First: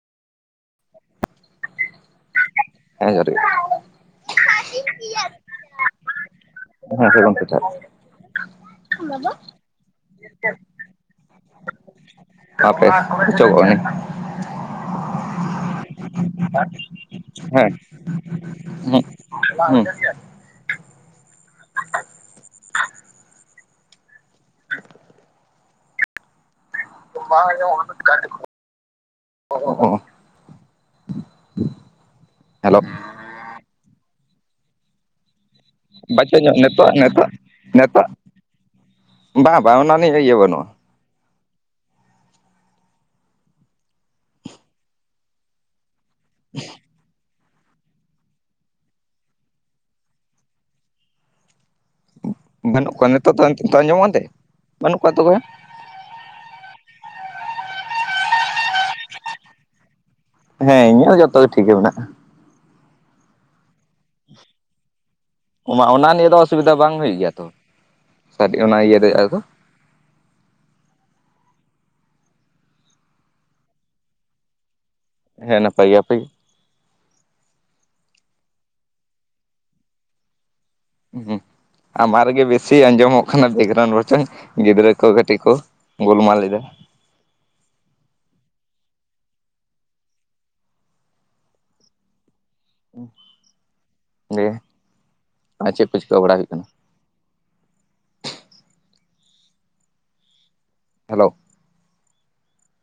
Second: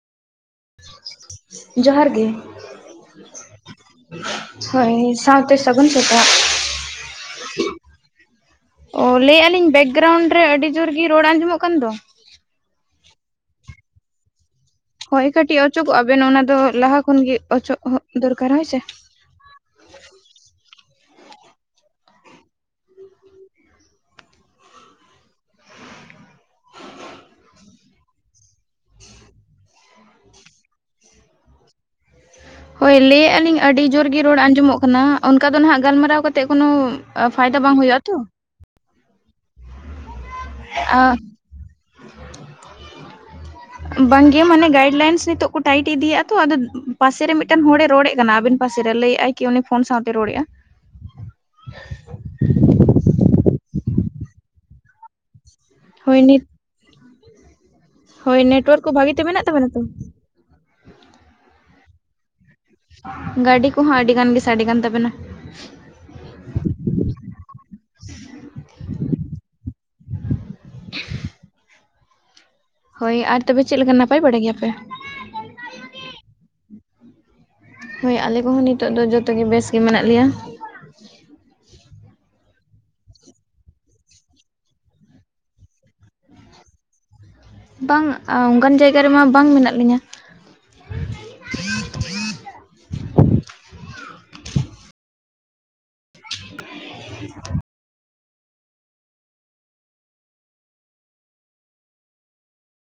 ᱡᱚᱦᱟᱨ ᱜᱮ᱾ ᱦᱮᱸ ᱡᱚᱦᱟᱨ ᱜᱮ ᱦᱳᱭ ᱥᱟᱶᱛᱮ ᱥᱟᱹᱜᱩᱱ ᱥᱮᱛᱟᱜ᱾ ᱦᱮᱸ ᱥᱟᱹᱜᱩᱱ ᱥᱮᱛᱟᱜ ᱚ ᱞᱟᱹᱭᱮᱜᱼᱟ ᱞᱤᱧ ᱵᱮᱜᱨᱟᱣᱩᱱᱰ ᱨᱮ ᱟᱹᱰᱤ ᱡᱳᱨᱜ ᱜᱤ ᱨᱚᱲ ᱟᱸᱡᱚᱢᱚᱜ ᱠᱟᱱ ᱫᱚ᱾ ᱦᱟᱯᱮ ᱚᱪᱚᱜᱚᱼᱟ ᱞᱤᱧ᱾ ᱦᱳᱭ ᱠᱟᱹᱴᱤᱡ ᱚᱪᱚᱜᱚᱜᱼᱟ ᱵᱮᱱ ᱚᱱᱟ ᱫᱚ ᱞᱟᱦᱟ ᱠᱷᱚᱱ ᱜᱮ ᱚᱪᱚᱜ ᱦᱚᱜ ᱫᱚᱨᱠᱟᱨ ᱦᱳᱭ ᱥᱮ ᱵᱟᱝ [unintelligible] ᱵᱟᱝ ᱟᱸᱡᱚᱢᱚᱜ ᱠᱟᱱᱟ [inaudible] ᱦᱮᱞᱳ ᱦᱳᱭ ᱞᱟᱹᱭᱮᱜᱼᱟ ᱞᱤᱧ ᱟᱹᱰᱤ ᱡᱳᱨ ᱜᱮ ᱨᱚᱲ ᱟᱸᱡᱚᱢᱚᱜ ᱠᱟᱱᱟ ᱚᱱᱠᱟ ᱫᱚ ᱱᱟᱦᱟᱜ ᱜᱟᱞᱢᱟᱨᱟᱣ ᱵᱟᱪᱚ ᱠᱟᱛᱮᱜ ᱧᱚᱜ ᱠᱳᱱᱚ ᱱᱤᱛᱚᱜ ᱱᱤᱛᱚᱜ ᱯᱷᱟᱭᱫᱟ ᱵᱟᱝ ᱦᱳᱭᱳᱜᱼᱟ ᱛᱚ᱾ ᱵᱟ ᱵᱟ ᱚᱱᱟ ᱱᱤ ᱤᱭᱟᱹ ᱵᱟᱹᱱᱩᱜᱼᱟ᱾ ᱟ ᱵᱟᱝᱜᱮ ᱢᱟᱱᱮ ᱜᱟᱭᱤᱰ ᱞᱟᱭᱤᱱ ᱱᱤᱛᱚᱜ ᱠᱩ ᱴᱟᱭᱤᱴ ᱤᱫᱤᱭ ᱮᱜᱼᱟ ᱛᱚ ᱟᱫᱚ ᱯᱟᱥᱮᱨᱮ ᱢᱤᱜᱴᱟᱝ ᱦᱚᱲᱮ ᱨᱚᱲᱮᱜ ᱟᱱᱟ ᱟᱵᱮᱱ ᱯᱟᱥᱮᱨᱮ ᱞᱟᱹᱭᱮᱜᱼᱟᱭ ᱠᱤ ᱩᱱᱤ ᱯᱷᱳᱱ ᱥᱟᱶᱛᱮ ᱨᱚᱲᱮᱜᱼᱟ᱾ ᱵᱟᱹᱱᱩᱜ ᱠᱚᱣᱟ ᱱᱤᱛᱳᱜ ᱛᱚᱜ ᱛᱚ ᱟᱸᱡᱚᱢᱚᱜᱼᱟ ᱠᱟᱱᱛᱮ ᱵᱟᱹᱱᱩᱜ ᱠᱚᱣᱟ ᱛᱚ ᱚᱠᱚᱭ ᱦᱟᱸ ᱦᱳᱭ ᱱᱤᱛ ᱦᱳᱭ ᱱᱮᱴᱣᱟᱨᱠ ᱠᱚ ᱵᱷᱟᱜᱤᱛᱮ ᱢᱮᱱᱟᱜ ᱛᱟᱵᱚᱱᱟ ᱛᱚ? ᱦᱮᱸ ᱤᱧᱟᱹᱜ ᱫᱚ ᱡᱚᱛᱚ ᱜᱮ ᱴᱷᱤᱠ ᱜᱮ ᱢᱮᱱᱟᱜᱼᱟ᱾ ᱜᱟᱹᱰᱤ ᱠᱚᱦᱚᱸ ᱟᱹᱰᱤᱜᱟᱱ ᱜᱮ ᱥᱟᱰᱮ ᱠᱟᱱ ᱛᱟᱵᱮᱱᱟ᱾ ᱚᱢᱟ ᱚᱱᱟ ᱱᱤᱭᱟᱹᱫᱚ ᱚᱥᱩᱵᱤᱫᱷᱟ ᱵᱟᱝ ᱦᱩᱭᱩᱜ ᱜᱮᱭᱟ ᱛᱚ ᱥᱟᱰᱤ ᱟᱱᱟ ᱤᱭᱟᱹ ᱨᱮᱭᱟᱜ ᱫᱚ᱾ [unintelligible] ᱦᱳᱭ ᱟᱨ ᱛᱚᱵᱮ ᱪᱮᱜ ᱞᱮᱠᱟ ᱱᱟᱯᱟᱭ ᱵᱟᱲᱟ ᱜᱮᱭᱟᱯᱮ? ᱦᱮᱸ ᱱᱟᱯᱟᱭ ᱜᱮ ᱟᱯᱮ ᱜᱮ? ᱦᱳᱭ ᱟᱞᱮ ᱠᱚᱦᱚᱸ ᱱᱤᱛᱚᱜ ᱫᱚ ᱡᱚᱛᱚᱜᱮ ᱵᱮᱥ ᱜᱮ ᱢᱮᱱᱟᱜ ᱞᱮᱭᱟ᱾ ᱦᱩ ᱟᱢᱟᱜ ᱨᱮᱜᱮ ᱵᱮᱥᱤ ᱟᱸᱡᱚᱢᱚᱜ ᱠᱟᱱᱟ ᱵᱮᱜᱨᱟᱣᱩᱱᱰ ᱵᱚᱨᱪᱚᱝ ᱜᱤᱫᱽᱨᱟᱹ ᱠᱚ ᱠᱟᱹᱴᱤᱜ ᱠᱚ ᱜᱳᱞᱢᱟᱞ ᱧᱚᱜ [unintelligible] ᱵᱟᱝ ᱟ ᱚᱝᱠᱟᱱ ᱡᱟᱭᱜᱟ ᱨᱮᱢᱟ ᱵᱟᱝ ᱢᱮᱱᱟᱜ ᱞᱤᱧᱟ᱾ ᱫᱤᱭᱮ ᱟ ᱪᱮᱜ ᱯᱮ ᱪᱤᱠᱟ ᱵᱟᱲᱟᱭ ᱦᱩᱭᱩᱜ ᱠᱟᱱᱟ? [unintelligible] ᱦᱮᱞᱳ